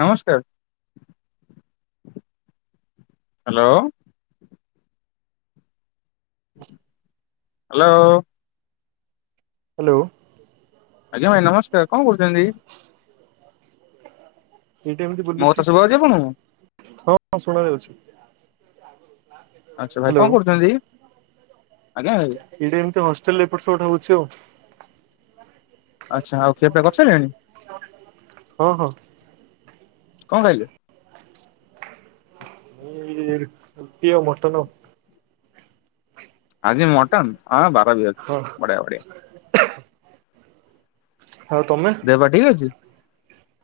ନମସ୍କାର hello. [inaudible] Hello. Hello. ଆଜ୍ଞା ଭାଇ ନମସ୍କାର କଣ କହୁଛନ୍ତି? ଏଟି ଏମିତି ମୋ କଥା ବୁଲୁଛି ଶୁଭା ଯାଉଛି ଆପଣଙ୍କୁ? ହଁ ଶୁଣା ଯାଉଛି। ଆଚଛା ଭାଇ ହ୍ୟାଲୋ କଣ କରୁଛନ୍ତି ଆଜ୍ଞା ଭାଇ। ଏଇଟି ଏମତି ହଷ୍ଟେଲରେ ଏପଟ ସେପଟ ହଉଛି ଆଉ। ଆଚ୍ଛା ଆଉ ଖିଆ ପିଆ କରି ସାରିଲେଣି। ହଁ ହଁ। କଣ ଖାଇଲେ? ଏ ରୁଟି ଆଉ ମଟନ ଆଉ। ଆଜି ମଟନ ହଁ ବାର ବି ଅଛି ହଁ ବଢିଆ ବଢିଆ। ଆଉ ତମେ ଦେହ ପା ଠିକ ଅଛି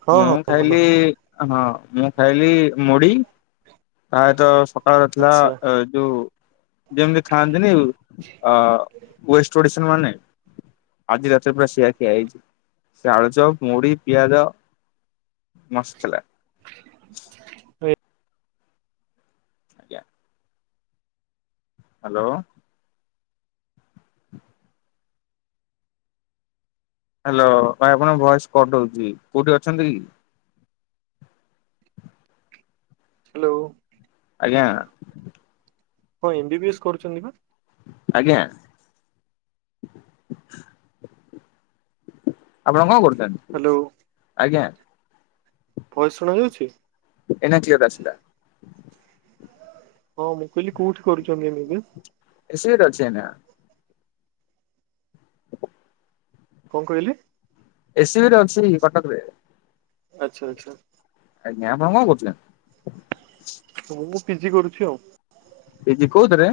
ହଁ ମୁଁ ହଁ ଭଲ ଖାଇଲି ହଁ ମୁଁ ଖାଇଲି ମୁଢି ତାପରେତ ସକାଳ ଥିଲା ଆଚ୍ଛା ଯୋଉ ଯେମିତି ଖାଆନ୍ତିନି ୱେଷ୍ଟ ଓଡିଶନ୍ ମାନେ। ଆଜି ରାତିରେ ପୁରା ସେଆ ଖିଆହେଇଛି। ସେ ଆଳୁଚପ ମୁଢି ପିଆଜ ମସ୍ତ୍ ଲାଗେ। ଆଜ୍ଞା। ହ୍ୟାଲୋ। ହ୍ୟାଲୋ ଭାଇ ଆପଣଙ୍କ ଭଏସ କଟୁଚି କୋଉଠି ଅଛନ୍ତି କି? ହ୍ୟାଲୋ। ଆଜ୍ଞା। ହଁ ଏମ୍ ବି ବି ଏସ୍ କରୁଛନ୍ତି ନା। ଆଜ୍ଞା। ଆପଣ କଣ କରୁଛନ୍ତି? ହ୍ୟାଲୋ। ଆଜ୍ଞା। ଭଏସ ଶୁଣା ଯାଉଛି ଏଇନା କ୍ଲିୟର ଆସିଲା। [unintelligible] ହଁ ମୁଁ କହିଲି କୋଉଠି କରୁଛନ୍ତି M B B S A C B ରେ ଅଛି ଏନା। କଣ କହିଲେ। ଏସ୍ ସି ବି ରେ ଅଛି କଟକ ରେ। ଆଚ୍ଛା ଆଚ୍ଛା। ଆଜ୍ଞା ଆପଣ କଣ କରୁଛନ୍ତି? ହ ମୁଁ ପିଜି କରୁଛି ଆଉ। ପି ଜି କୋଉଥିରେ।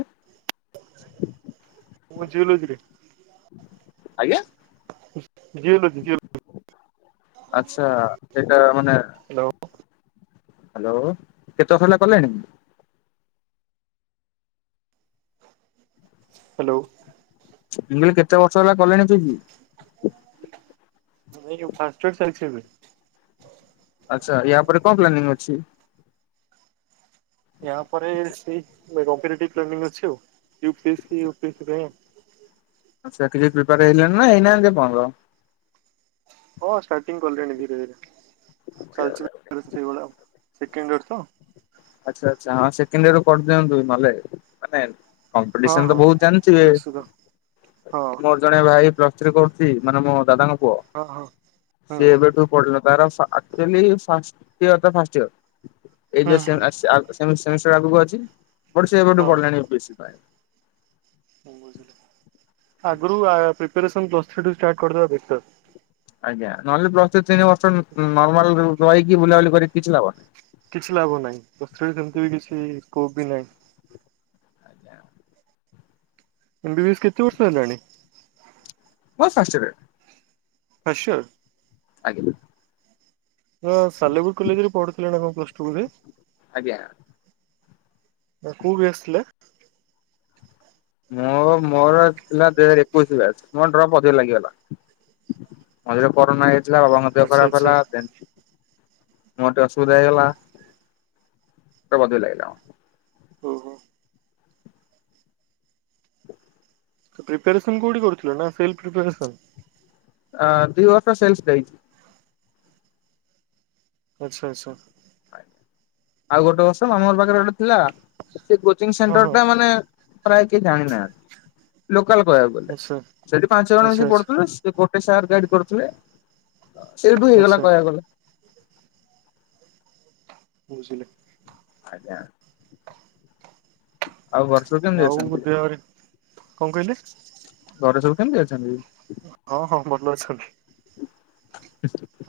ମୁଁ ଜୁଲୋଜି ରେ। ଆଜ୍ଞା। ଜି ଜିଓଲୋଜି ଜିଓ। ଆଛା ଏଟା ମାନେ। ହ୍ୟାଲୋ। ହ୍ୟାଲୋ କେତେ ସ [unintelligible] ଲା କଲେଣି ହ୍ୟାଲୋ। ମୁଁ କହିଲି କେତେ ବର୍ଷ ହେଲା କଲେଣି ତୁ କି [unintelligible] ଆଚ୍ଛା ୟା ପରେ କଣ ପ୍ଲାନିଂ ଅଛି। ଏହାୟ ପରେ ସେଇ [unintelligible] ଅଛି ଆଉ। U P S C U P S C ପାଇଁ ଆଉ। [unintelligible] ପ୍ରିପାର ହେଲେଣି ନା ହେଇନାହାନ୍ତି ଆପଣର। ହଁ ଷ୍ଟାର୍ଟିଂ କଲିଣି ଧୀରେ ଧୀରେ ଚାଲିଛି [unintelligible] ସେଇଭଳିଆ ସେକେଣ୍ଡ ଇଅର୍ ତ। ଆଚ୍ଛା ଆଚ୍ଛା ହଁ ସେକେଣ୍ଡ ଇଅର୍ କରିଦିଅନ୍ତୁ ନହେଲେ ମାନେ ହଁ କମ୍ପିଟିସନ ତ ହଁ ବହୁତ ଜାଣିଥିବେ ନିଶ୍ଚିତ ହଁ ମୋ ଜଣେ ଭାଇ ପ୍ଲସ୍ ଥ୍ରୀ କରୁଛି ମାନେ ମୋ ଦାଦାଙ୍କ ପୁଅ ହଁ ହଁ ହୁଁ ସିଏ ଏବେଠୁ [unintelligible] ତାର ଆକଚୁଆଲି [unintelligible] ଫାର୍ଷ୍ଟ ଇଅର ହୁଁ ଏଇ ହୁଁ ସେ ସେମି ସେମିଷ୍ଟର ଆଗକୁ ଅଛି ବଟ ସେ ଏପଟଠୁ ହଁ ପଢିଲାଣିି ୟୁ ପି ଏସ୍ ସି ପାଇଁ। [inaudible] ଆଗରୁ ଆ ପ୍ରିପାରେସନ୍ ପ୍ଲସ୍ ଥ୍ରୀ ଠୁ ଷ୍ଟାର୍ଟ କରିଦେବା ଵେଟର- ଆଜ୍ଞା ନହେଲେ ପ୍ଲସ୍ ଥ୍ରି ତିନି ବର୍ଷ ନ ନର୍ମାଲ କରିକି ବୁଲାବୁଲି କରିକି କିଛି ଲାଭ ନାହିଁ। କିଛି ଲାଭ ନାହିଁ ପ୍ଲସ ଥ୍ରି ରେ ସେମିତି ବି କିଛି ସ୍କୋପ ବି ନାହିଁ। ଏମ୍ ବି ବି ଏସ୍ କେତେ ବର୍ଷ ହେଲାଣି? [unintelligible] [unintelligible] ଅଜ୍ଞା। ହଁ ସାଲେପୁର କଲେଜରେ ପଢୁଥିଲ ନା କଣ ପ୍ଲସ ଟୁ ରେ? ଆଜ୍ଞା। ଆ କୋଉ ବ୍ୟାଚ ଥିଲା? ମୋ ମୋର ଥିଲା ଦୁଇ ହଜାର ଏକୋଇଶ ବ୍ୟାଚ୍ ମୋ ଡ୍ରପ୍ ଅଧିକ ଲାଗିଗଲା। ମଝିରେ କରୋନା ହେଇ ଯାଇଥିଲା ବାବାଙ୍କ ଦେହ ଆଚ୍ଛା ଖରାପ ଆଚ୍ଛା ହେଲା ଦେନ୍ ମୋର୍ ଟେ ଅସୁବିଧା ହେଇଗଲା [unintelligible] ହୁଁ ହୁଁ। ପ୍ରିପସନ୍ କୋଉଠି କରୁଥିଲ ନା ସେ ପ୍ରିପସନ୍ ଅ ଦିଇ ବର୍ଷ ସେନ୍ସ ଦେଇଛି। ଆଚ୍ଛା ଆଚ୍ଛା। ଆଉ ଗୋଟେ ବର୍ଷ ମାମୁଁ ହର ପାଖରେ ଗୋଟେ ଥିଲା ସେ କୋଚିଂ ହଁ ସେଣ୍ଟର ହଁ ଟା ମାନେ ପ୍ରାୟ କେହି ଜାଣି ନାହାଁନ୍ତି ଲୋକାଲ କହିବାକୁ ଗଲେ ଆଚ୍ଛା। ସେଠି ପାଞ୍ଚ ଜଣ ଆଚ୍ଛା ମିସି ଆଚ୍ଛା ପଢୁଥିଲେ ସି ସେ ଗୋଟେ ସାର୍ ଗାଇଡ କରୁଥିଲେ ସେଫ୍ ବି ହେଇଗଲା ଆଚ୍ଛା କହିବାକୁ ଗଲେ। ବୁଝିଲେ? ଆଜ୍ଞା। ଆଉ ବର୍ଷ ଆଉ ଦେହରେ କଣ କହିଲେ? ଘରେ ସବୁ କେମିତି ଅଛନ୍ତି? ହଁ ହଁ ଭଲ ଅଛନ୍ତି।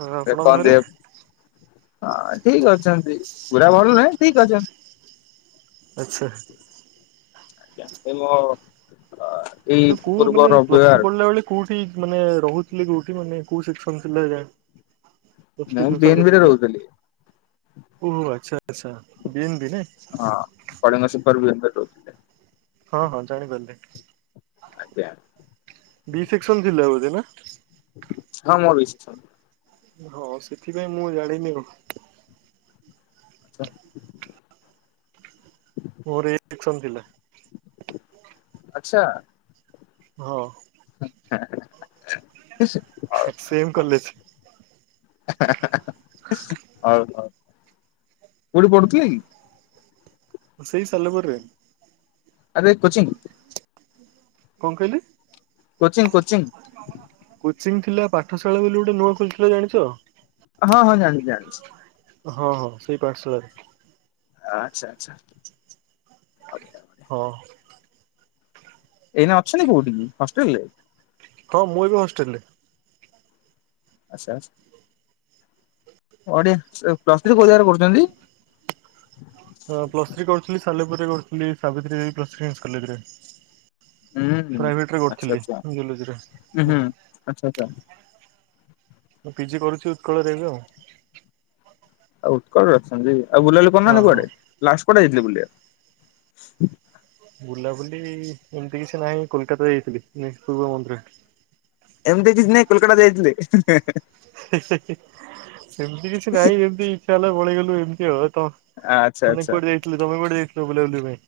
ଆଉ ଆପଣଙ୍କ ଘରେ? ହଁ ଠିକ୍ ଅଛନ୍ତି ପୁରା ଭଲ ନହେଁ ଠିକ୍ ଅଛ ଆଚ୍ଛା। ଆଜ୍ଞା ଏ ମୋ ଆ ତ ଏଇ କୋଉ ମାନେ ପୂର୍ବ ପ୍ଲସ ଟୁ ରବିବାର ପଢିଲା ବେଳେ କୋଉଠି ମାନେ ରହୁଥିଲେ କୋଉଠି ମାନେ କୋଉ ସେସନ୍ ଥିଲା ରାଙ୍କ? ମୁଁ [unintelligible] ବିଏନବିରେ ଥିଲେ ରହୁଥିଲି ଓହୋ ଆଚ୍ଛା ଆଚ୍ଛା ବି ଏମ ବି ନୁହେଁ? ହଁ ପଳିଙ୍ଗ ସିପର୍ ବି ଏମ ବି ରହୁଥିଲେ। ହଁ ହଁ ଜାଣିପାରିଲି। ଆଜ୍ଞା। ବି ସେକ୍ସନ ଥିଲା ବୋଧେ ନା? ହଁ ମୋର ବି ସେକ୍ସନ। ହଁ ସେଥିପାଇଁ ମୁଁ ଜାଣିନି ଆଉ। ଆଚ୍ଛା। ମୋର ଏ ସେକ୍ସନ ଥିଲା। ଆଚ୍ଛା। ହଁ। ସେମ୍ କଲେଜ [unintelligible] ହଉ ହଉ କଉଠି ପଢୁଥିଲେ କି? ସେଇ ସାଲେପୁରରେ। ଆରେ କୋଚିଂ କଣ କହିଲେ? Coaching coaching. କୋଚିଂ ଥିଲା ପାଠଶାଳା ବୋଲି ଗୋଟେ ନୂଆ ଖୋଲିଥିଲା ଜାଣିଛ? ହଁ ହଁ ଜାଣି ଜାଣିଛି। ହଁ ହଁ ସେଇ ପାଠଶାଳାରେ। ଆଚ୍ଛା ଆଚ୍ଛା। ବଢିଆ। ହଁ। ଏଇନେ ଅଛନ୍ତି କୋଉଠି ହଷ୍ଟେଲ ରେ? ହଁ ମୁଁ ଏବେ ହଷ୍ଟେଲ ରେ। ଆଚ୍ଛା ଆଚ୍ଛା ବଢିଆ ଏ ପ୍ଲଥ୍ରୀ କୋଉ ଜାଗାରେ କରୁଛନ୍ତି? ହଁ ପ୍ଲସ ଥ୍ରୀ କରୁଥିଲି ସାଲେପୁରରେ କରୁଥିଲି ସାବିତ୍ରୀ ପ୍ଲସ [unintelligible] କଲେଜ ରେ। ହୁଁ ହୁଁ ପ୍ରାଇଭେଟ ରେ ଆଚ୍ଛା କରୁଥିଲି ଆଚ୍ଛା ଜିଓଲୋଜିରେ ହୁଁ ହଁ। ହୁଁ। ଆଚ୍ଛା ଆଚ୍ଛା। ମୁଁ ପିଜି କରୁଛି ଉତ୍କଳରେ ଏବେ ଆଉ। ଆଉ ଉତ୍କଳ ଅଛନ୍ତି ଆଉ ବୁଲା ବୁଲି ହଁ କରନାହାନ୍ତି ହଁ। କୁଆଡେ ଲାଷ୍ଟ କୁଆଡେ ଯାଇଥିଲେ ବୁଲିବାକୁ? ବୁଲାବୁଲି ଏମିତି କିଛି ନାହିଁ କୋଲକାତା ଯାଇଥିଲି ପୂର୍ବ ମନ୍ଦିର। ଏମିତି କିଛି ନାାଇଁ କୋଲକାତା ଯାଇଥିଲେି। ସେମତି କିଛି ନହିଁ ଏମତି ଇଚଛା ହେଲା ବଳେଇଗଲୁ ଏମିତି ହବ ତ। ଆଚ୍ଛା ମାନେ ଆଚ୍ଛା। କୋଠେ ଯାଇଥିଲୁ ତମେ କୋଠେ ଯାଇଥିଲ ବଲେ।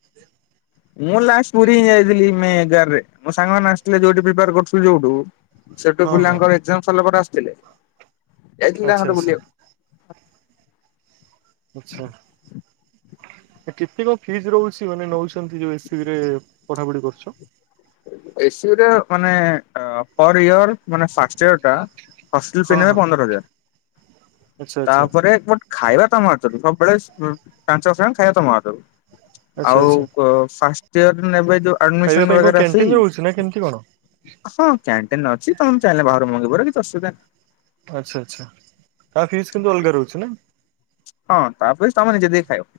ମୁଁ ଲାଷ୍ଟ ପୁରୀ ହି ଯାଇଥିଲି ମ ଏଗାରରେ। ମୋ ସାଙ୍ଗମାନୋନ ଆସିଥିଲେ ଯୋଉଠି ପ୍ରିାର କରୁଥିଲୁ ଯୋଉଠୁ। ସେଠୁ ହଁ ହଁ। ପିଲାଙ୍କର ଏକଜାମ ସାରଲା ପରେ ଆସିଥିଲେ ଯାଇଥିଲେ ଆଚ୍ଛା ତାଙ୍ଗ ଆଚ୍ଛା ବୁଲିବାକୁ। ଆଚ୍ଛା। କେତେକଣ ଫିଜ ରହୁଛି ମାନେ ନଉଛନ୍ତି ଯୋଉ ଏସ ସି ବି ରେ ପଢା ପଢି କରୁଛ? [unintelligible] ମାନେ ଇର ମାନେ ଫ ଇର ଟା। ହେଲ ଫି ହଁ ନେବେ ହଁ। ପନ୍ଦର ହଜାର ଆଚ୍ଛା ଆଚ୍ଛା ତାପରେଟ ଖାଇବା ତମ ହାତରୁ ସବୁବେଳେ ପାଞ୍ଚ ସମୟା ଖାଇବା ତମ ହାତରୁ। ଆଚ୍ଛା ଆଉ ଆଚ୍ଛା ଫାଷ୍ଟିଆର ଇର ନେବେ ଯୋଉ ଆଡମିନ। [unintelligible] ହଉଛି ନା କେମିତି କଣ? ହଁ କ୍ୟାଣ୍ଟିନ ଅଛି ତମେ ଚାହିଁଲେ ବାହାରୁ ମଗେଇ ପାରିବ କିଛି ଅଅୁବିଧା ନାହ୍ନି। ଆଚ୍ଛା ଆଛା ତା ଫିସ୍ କିନ୍ତୁ ନାହିଁ। ଅଲଗା ରହୁଛି ନା? ହଁ ତା ଫିସ ତମେ ନିଜେ ଦେଇ କି ଖାଇବ।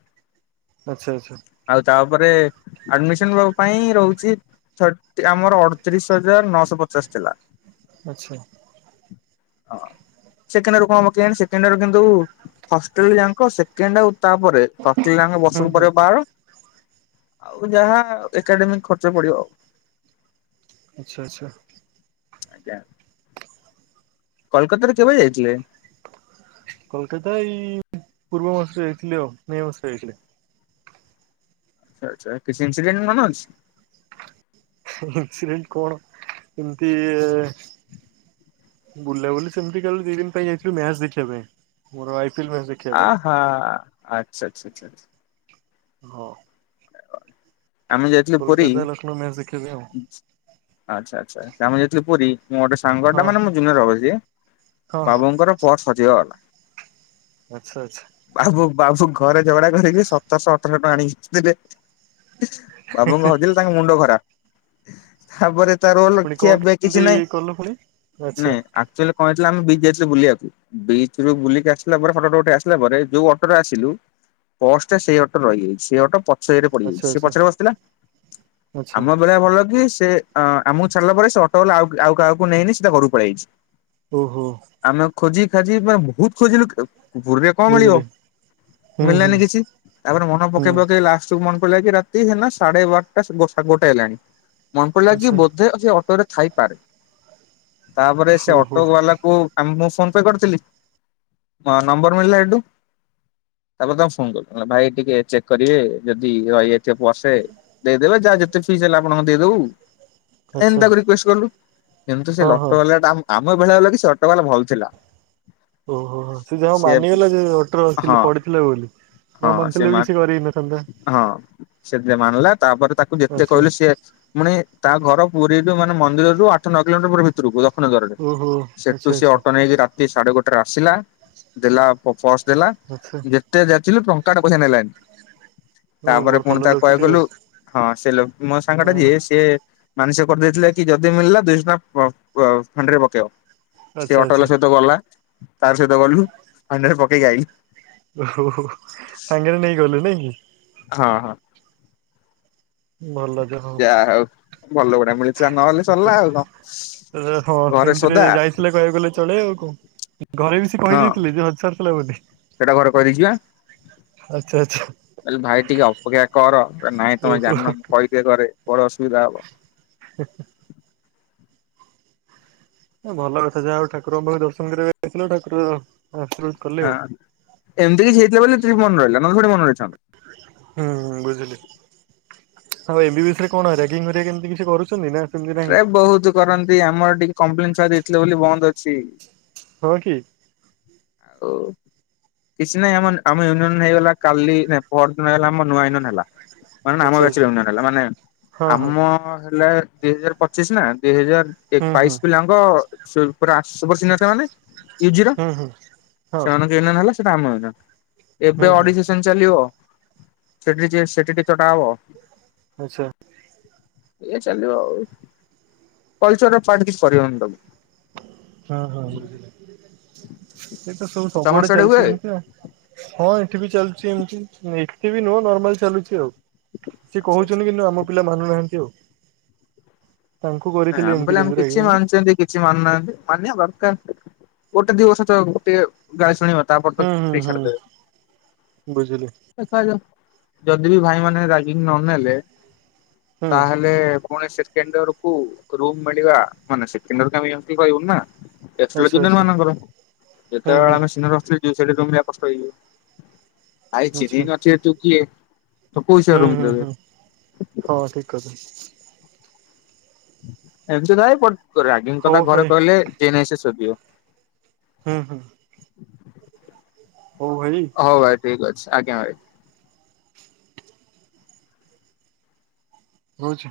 ଆଚ୍ଛା ଆଚ୍ଛା। ଆଉ ତାପରେ ଆଡମିସନ ପାଇଁ ରହୁଛି। ଆମର ଅଠତିରିଶ ହଜାର ନଅଶହ ପଚାଶ ଥିଲା। ଆଛା। ସେକେଣ୍ଡ କଣ ହବ କେଜାଣି ସେକେଣ୍ଡ କିନ୍ତୁ ସଟ ଯାଙ୍କ ସେକେଣ୍ଡ ଆଉ ତାପରେ ସଟୀ ଯାଙ୍କ ହୁଁ ବସକୁ ହୁଁ ପରେ ବାର। ଆଉ ଯାହା ଏକାଡେମିକ ଖର୍ଚ୍ଚ ପଡିବ ଆଉ। ଆଚ୍ଛା ଆଚ୍ଛା। ଆଜ୍ଞା। କୋଲକାତ କେବେ ଯାଇଥିଲେ? କୋଲକାତା ଏଇ ପୂର୍ବ ମାସରେ ଯାଇଥିଲେ ଆଉ ମେ ମାସ ଯାଇଥିଲେ। ଆ ଆଛା କିଛି ଇନସସିଡେଟ ମନେ ଅଛି? [inaudible] କଣ ଏମିତି ଏ ବୁଲା ବୁଲି ସେମିତି କେବଳ ଦି ଦିନ ପାଇଁ ଯାଇଥିଲୁ ମ୍ୟାଚ ଦେଖିବା ପାଇଁ। ମୋରଇ [unintelligible] ଆ ହା ଆଛା, ଆଛ, ଆଛା। ହଁ। ଆମେ ଯାଇଥିଲୁ ପୁରୀ କୋଲକାତା ଲକ୍ଷ୍ନୌ ମ୍ୟାଚ୍ ଦେଖିବା ପାଇଁ ଆଉ। ଆଛା ଆ୍ଛା ଆମେ ଯାଇଥିଲି ପୁରୀ ମୋ ଗୋଟେ ସାଙ୍ଗ ଟା ହଁ ମାନେ ମୁଁ ଜୁନିୟର ହବ ସିଏ ହଁ ହଁ ବାବୁଙ୍କର ପର୍ସ ହଜି ଗଲା। ଆଚ୍ଛା ଆଚ୍ଛା। ବାବୁ ବାବୁ ଘରେ ଝଗଡା କରିକି ସତରଶହ ଅଠରଶହ ଟଙ୍କା ଆଣିକିଥିଲେ। ବାବୁଙ୍କ ହଜିଲ ତାଙ୍କ ମୁଣ୍ଡ ଖରାପ। ତାପରେ ତାର ପୁଣି କଣ ଅଲଖିଆ କିଛି କେମିତି ନାଇଁ କଲ ପୁଣି? ଆଚ୍ଛା ନାଇଁ। କଣ ହେଥିଲା ବିଦେଶ ବୁଲିବାକୁ। ବିଚ ରୁ ବୁଲିକି ଆସିଲା ପରେ ଫଟୋଟଠ ଆସିଲା ପରେ ଯୋଉ ଅଟୋରେ ଆସିଲୁ ପର୍ଷ ସେଇ ଅଟୋ ରହିଯାଇଛି। ସେ ଅଟୋ। ଶରେ ଆଚ୍ଛା ପଡିଯାଇଛି ସେ ଆଚ୍ଛା ପଛରେ ବସିଥିଲା, ଆଚ୍ଛା ଆମ ବେଳେ ଭଲ କି ସେ ଅଁ ଆମକୁ ଛଡ଼ିଲା ପରେ ସେ ଅଟୋ ହେଲା ଆଉ ଆଉ କାହାକୁ ନେଇନି ସେଟ ଘରୁ ପଳେଇାଇଛି। ଓ ହୋ। ଆମେ ଖୋଜି ଖାଜିେ ବହୁତ ଖୋଜିଲୁ ତାକୁ। କଁ ମିଳିବ? ବୁଝିଲି ହୁଁ ହୁଁ ମିଳିଲାନି କିଛି ତାପରେ ମନ ହୁଁ ପକେଇ ପକେଇ ଲାଷ୍ଟକୁ ମନ୍ ପଇଲା କି ରାତି ହେ ନା ସାଢେ ବାରଟା ସା ଗୋଟ୍ ସା ଗୋଟେ ହେଲାଣି। ମନ ପଡ଼ିଲା କି ଆଚ୍ଛା ବୋଧେ ସେ ଅଟୋ ରେ ଥାଇପାରେ। ତାପରେ ସେ ଓହୋ ଅଟୋ ବାଲା ପୁ ଆମ୍ ମୁଁ ଫୋନ ପେ କରିଥିଲି ଆଁ ନମ୍ବର ମିଳିଲା ହେଠୁ ତାପରେ ତମେ ଫୋନ କରିଥିଲ। ଭାଇ ଟିକେ ଚେକ୍ କରିବେ ଯଦି [unintelligible] ର ଇଏ ଏଠେ ବସେ ଦେଇଦେବେ ଯାହା ଯେତେ ଫିସ୍ ହେଲା ଆପଣଙ୍କ ଦେଇଦବୁ। ଏମତି ଆଚ୍ଛା ତାକୁ ରିକ୍ୱେଷ୍ଟ କଲୁ, କିନ୍ତୁ ସେ ହଁ ହଁ ଲଟୋ ବାଲା ଟା ଆମ୍ ଆମ ବେଳିଆ ଲକି ସେ ଅଟୋବାଲା ଭଲ ଥିଲା। ଓହୋ ହୋ ସେ ଯାହାହଉ ମାନିଗଲା ଯେ ଅଟର ହଁ ଥିଲି ପଡିଥିଲା ବୋଲି। ହଁ ନ ସେ ମାନିଥିଲେ ମା ବି କିଛି କରି ହେଇ ନ ଥାନ୍ତା। ହଁ ସେଥିରେ ମାନିଲା ତାପରେ ତାକୁ ଯେତେ ଆଚ୍ଛା କହିଲେ ସିଏ ପୁଣି ତା ଘର ପୁରୀରୁ ମାନେ ମନ୍ଦିରରୁ ଆଠ ନଅ କିଲୋମିଟର ପୁରା ଭିତ୍ ଭିତୁରୁକୁ ଦକ୍ଷିଣ ଓହୋ ଦ୍ୱାରରୁ ଆଚ୍ଛା ସେଠୁ ସେ ଆଚ୍ଛା ଅଟୋ ନେଇକି ରାତ୍ ତି ସାଢ଼େ ଗୋଟେରେ ଆସିଲା ଦେଲା ପ-ପର୍ସ ଦେଲା। ଆଚ୍ଛା। ଯେତେ ଯାଚିଲି ଟଙ୍କା ଟେ ପଇସା ନେଲାନି। ହଁ ତାପରେ ବହୁତ ପୁଣି ଭଲ ତା କୁ କହିଆକୁ ଲୋକଟି ଗଲୁ ଆଉ ହଁ ସେ ଲୋକ୍ ମୋ ସାଙ୍ଗ ହଁ ଟା ଯିଏ ସିଏ ମାନସିକ କରିଦେଇଥିଲା କି ଯଦି ମିଳିଲା ଦୁଇ ଶହ ଟଙ୍କା ପ-ପ ଫାଣ୍ଡିରେ ପକେଇବ। ସେ ଆଚ୍ଛା ଆଚ୍ଛା ଅଟୋବାଲା ସହିତ ଗଲା ତାର ସହିତ ଗଲୁ ପାଣିରେ ପକେଇକି ଆଇଲି। ଓ ହୋ ହୋ ସାଙ୍ଗେରେ ନେଇ ଗଲୁ ନାଇଁ କି? ହଁ ହଁ। ଭଲ। ଯା ଯାହା ହଉ ଭଲ ଗୁଡ଼ା ମିଳି କହିଲେ ହଁ ଘରେ ସେମିତିରେ ସୋଦା ଯାଇଥିଲେ କହିଆକୁ ଗଲେ ଚଳେ ଆଉ କଁ? ଘରେ ବି ସି ହଁ କହିଦେଇଥିଲେ ଯେ ହଜାର ଥିଲା ବୋଲି। ସେଇଟା ଘରେ କହିଦେଇକି ଆଚ୍ଛା ଆଚ୍ଛା। ହେଲେ ଭାଇ ଟିକେ ଅପେକ୍ଷା କର କହିଲା ନାଇଁ ତମେ ଓହୋ। ଜାଣିନ ମୁଁ କହି ଇଏ କରେ ବଡ଼ ଅସୁବିଧା ହବ। ହେଁ ହେ। ଭଲ କଥା ଯାହା ଆଉ ଠାକୁରଙ୍କ ପାଖରେ ଦର୍ଶନ କରିଆକୁ ଯାଇଥିଲେ ଠାକୁର ଆସିଲେ। ହଁ ଏମତି କିଛି ହେଇଥିଲା ବୋଲି ଟ୍ରିପ୍ ମନେ ରହିଲା ନ ହେଲେ ଥୋଡ଼େ ମନେ ରହିଥାନ୍ତା। ହୁଁ ଉଁ ବୁଝିଲି। ଆଉ ଏବି ବିଷୟରେ କଣ ରେଗିଙ୍ଗ ଘରିକା କେମତି କିଛି କରୁଛନ୍ତି ନା ସେମିତି ନାହିଁ ଆରେ ବହୁତ୍ କରନ୍ତି ଆମର ଟିକେ କମ୍ପ୍ଲେନ ଛୁଆ ଦେଇଥିଲେ ବୋଲି ବନ୍ଦ ଅଛି। ହଁ କି? ହଉ କିଛି ନାଇଁ ଆମନ୍ ଆମ ୟୁନିୟନ ହେଇଗଲା କାଲି ନାଇଁ ପହର ଦିନ ହେଲା ଆମ ନୂଆ ୟୁନିଅନ ହେଲା। ମାନେ ନା ଆମ ଆଚ୍ଛା ବ୍ୟାଚ୍ ର ଆଚ୍ଛା ୟୁନିଅନ ହେଲା ମାନେ ହଁ ହଁ ଆମ ହେଲା ଦୁଇ ହଜାର ପଚିଶ ନା ଦୁଇ ହଜାର ଏ ହୁଁ ହୁଁ ବାଇଶ୍ ପିଲାଙ୍କ ସେ ପୁରା ଆଶି ପର୍ସେଣ୍ଟ ନଥିଲା ମାନେ ୟୁଜିର ହୁଁ ହୁଁ ହଁ ସେମାନଙ୍କ ୟୁନିଅନ ହେଲା ସେଟା ଆମ ୟୁନିଅନ ଏବେ ହୁଁ ହୁଁ ଅଡ଼ିସିସ୍ [unintelligible] ଚାଲିବ ସେଠି ଯିଏ ସେଟିଟି ଚଡ଼ା ହବ। ଆଚ୍ଛା। ଇଏ ଚାଲିବ ଆଉ। କଲଚର୍ ର ପାର୍ଟ କିଛି କରିହବନି ତାକୁ। ହଁ ହଁ ଇଏ ତ ସବୁ ସବୁ ତମର ଆଡ଼େ ସିଆଡେ ହୁଏ? ଚାଲିଛି ଏମିତିଆ। ହଁ ଏଠି ବି ଚାଲୁଛି ଏମିତି ଏତେ ବି ନୁହଁ ନର୍ମାଲ ଚାଲୁଛି ଆଉ। ସେ ଆଚ୍ଛା ଆଚ୍ଛା। କହୁଛନ୍ତି କିନ୍ତୁ ଆମ ପିଲା ମାନୁନାହାନ୍ତି ଆଉ। ତାଙ୍କୁ ନାଇଁ କରିଥିଲେ ଆମେ ଏମତି କହିଲେ ଆମେ କେମତି କିଛି ରହି [unintelligible] ମାନୁଛନ୍ତି କିଛି ମାନୁନାହାଁନ୍ତି ମାନିବା ଦରକାର ଗୋଟେ ଦିବର୍ଷ ଚ ଟିକେ ଗାଳି ଶୁଣିବ ତାପରଠୁ ହୁଁ ହୁଁ ହୁଁ ବୁଝିଲି। ଦେଖାଜାଉ ଯଦି ବି ଭାଇମାନେ ରାଗିକି ନନେଲେ ହୁଁ ତାହେଲେ ପୁଣି ସେକେଣ୍ଡ ଇଅରକୁ ରୁମ୍ ମିଳିବା ମାନେ ସେକେଣ୍ଡ ଇୟରକୁ ଆମେ ଏମିତି କଇବୁନିନା। ଏ ତ ଥିଲା ଆଚ୍ଛା ଜୁନିଅର୍ ଆଚ୍ଛା ମାନଙ୍କର ହୁଁ ଯେତେବେଳେ ହୁଁ ଆମେ ସିନିଅର ହଷ୍ଟେଲ ଯିବୁ ସେଠିତ ରୁମ ମିଳିଆ କଷ୍ଟକର ହେଇଯିବ। ଆାଇ ଛିହ୍ନି ଆଚ୍ଛା। ନଥିବେ ତୁ କିଏ ତ ହୁଁ କୋଉହିସାବରେ ରୁମ ହୁଁ ହୁଁ ଦେବେ। ହଁ ହଁ ଠିକ କଥା। ହେମିତି ନାଇଁ ବଟ ରାଗିଙ୍ଗ ହଉ କଥା ଭାଇ ଘରେ କହିଲେ ଜିଏ ନାଇଁ ସିଏ ସୋଦିବ। ହୁଁ ହୁଁ। ହଉ ଭାଇ। ହଉ ଭାଇ ଠିକ୍ ଅଛି ଆଜ୍ଞା ଭାଇ। ରହୁଛି।